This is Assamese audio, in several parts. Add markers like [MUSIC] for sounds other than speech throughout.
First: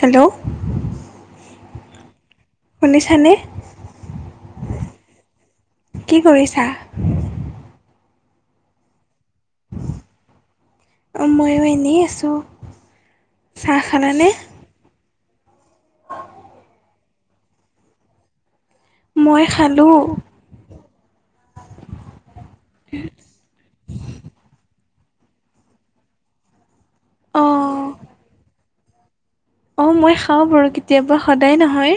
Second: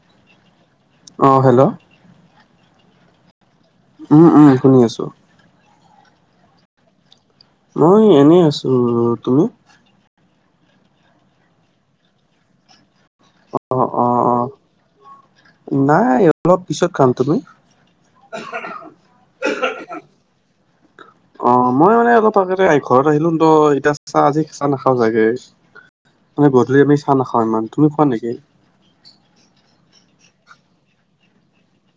হেল্ল' অঁ হেল্ল' শুনিছা নে? উম উম শুনি আছো। কি কৰিছা? মই এনেই আছো। তুমি? অ ময়ো এনেই আছো। অ অ অ নাই অলপ পিছত খাম। তুমি? [UNINTELLIGIBLE] মই খালোঁ। অ মই মানে অলপ আগেতে ঘৰত আহিলো ত এতিা চাহ আজি চাহ নাখাও চাগে। মান গধূলি আমি চাহ অ নাখাও ইমান তুমি খোৱা নেকি? অঁ মই খাওঁ বাৰু কেতিয়াবা সদায় নহয়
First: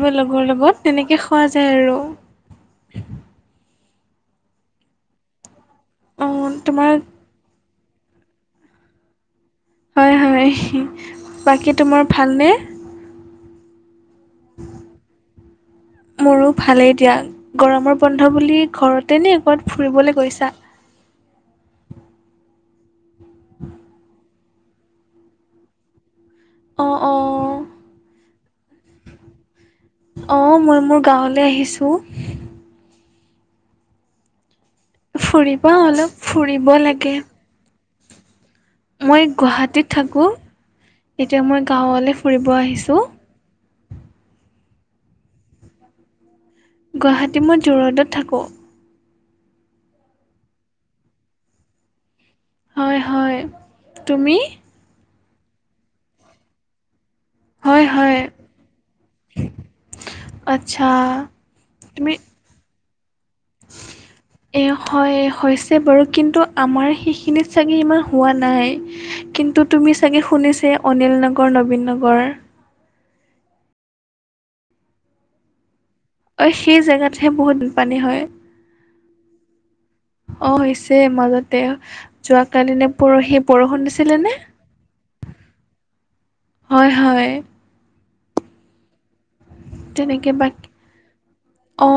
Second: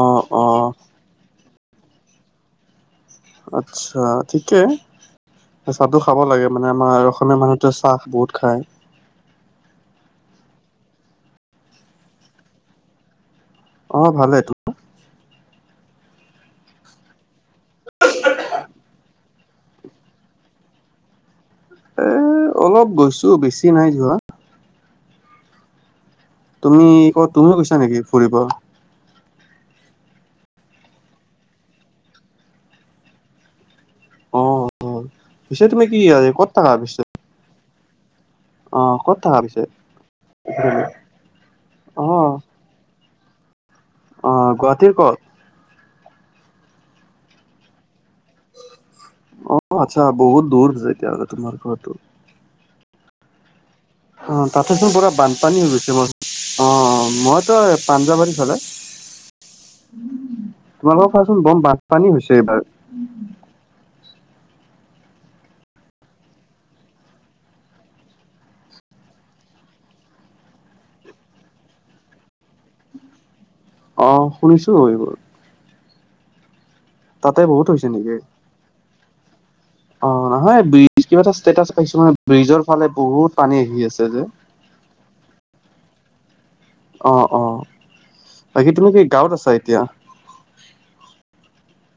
অ অ লগৰ লগত। তেনেকৈ খোৱা যায় আৰু। আচ্ছা ঠিকে চাহটো খাব অ লাগে মানে তোমাৰ আমাৰ। অসমীয়া মানুহটে চাহ বহুত খায়। হয় হয় বাকী তোমাৰ ভালনে? অঁ ভালে। [UNINTELLIGIBLE] মোৰো ভালেই দিয়া গৰমৰ বন্ধ বুলি ঘৰতে নি ক'বাত ফুৰিবলৈ গৈছা? এ অলপ গৈছো বেছি নাই যোৱা। তুমি অ অ ক তুমিও কৈছা নেকি ফুৰিব? অঁ, মই মোৰ গাঁৱলৈ আহিছো। অ পিছে ফুৰিবা তুমি কি অলপ হয় ক'ত ফুৰিব থকা পিছে। লাগে। অ ক'ত মই থাকা পিছে গুৱাহাটীত থাকো এতিয়া মই গাঁৱলে অ ফুৰিব আহিছো। অ গুৱাহাটীৰ ক'ত, গুৱাহাটী মই জোৰদত থাকো। অ আচ্ছা বহুত দূৰ যে এতিয়া আ তোমাৰ ঘৰ টো, হয় হয়। তুমি অ তাতেছোন পুৰা বানপানী হৈ গৈছে অ মই তই হয় হয় পাঞ্জাবাৰীৰ ফালে। আচ্ছা তোমালোকৰ কোৱাচোন বম তুমি বানপানী হৈছে এইবাৰ। [UNINTELLIGIBLE] এ হয় হৈছে বাৰু কিন্তু আমাৰ সেইখিনিত চাগে ইমান হোৱা নাই। কিন্তু তুমি চাগে শুনিছে অনিল নগৰ নবীন নগৰ। অ শুনিছো এইবোৰ, অ সেই জেগাতেহে তাতে বহুত হৈছে পানী নেকি হয়। অ নহয় হৈছে ব্ৰিজ কিবা এটা মাজতে ষ্টেটাচ পাইছো মানে যোৱা ব্ৰিজৰ ফালে কালিনে বহুত পৰহি পানী আহি বৰষুণ আছে দিছিলে যে নে, [INAUDIBLE] হয় অ হয় অ বাকী তুমি কি গাঁৱত আছা এতিয়া। তেনেকে বাকী অ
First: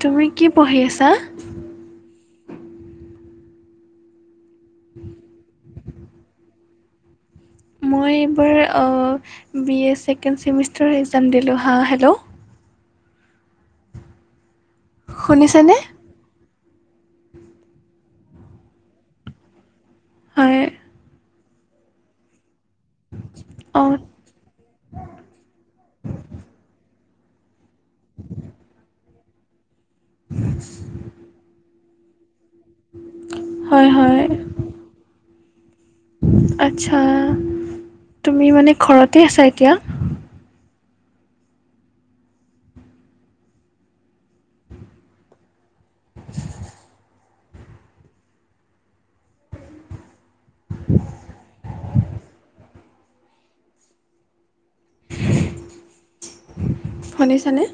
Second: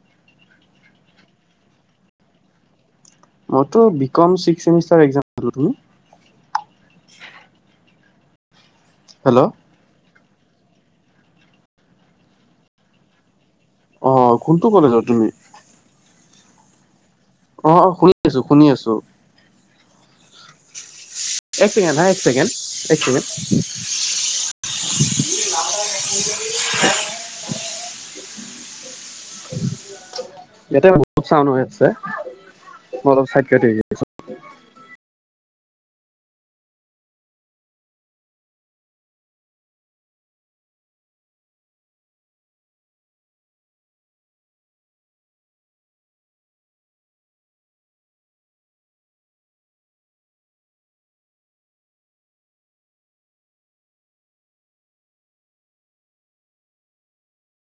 তুমি কি পঢ়ি আছা। মইটো বি কম ছিক্স চেমিষ্টাৰ এক্সাম দিলো তুমি, মই এইবাৰ hello B A second semester exam দিলোঁ হা হেল্ল'। অ কোনটো কলেজত। শুনিছানে। অ অ শুনি আছো শুনি আছো। [UNINTELLIGIBLE] এক ছেকেণ্ড হা এক ছেকেণ্ড এক ছেকেণ্ড, অঁ [UNINTELLIGIBLE] [INAUDIBLE] [UNINTELLIGIBLE] ইয়াতে বহুত চাউণ্ড হৈ আছে মই অলপ চাইড কাতি হয় দিছো। হয় আচ্ছা তুমি মানে ঘৰতে আছা এতিয়া। [INAUDIBLE] শুনিছানে।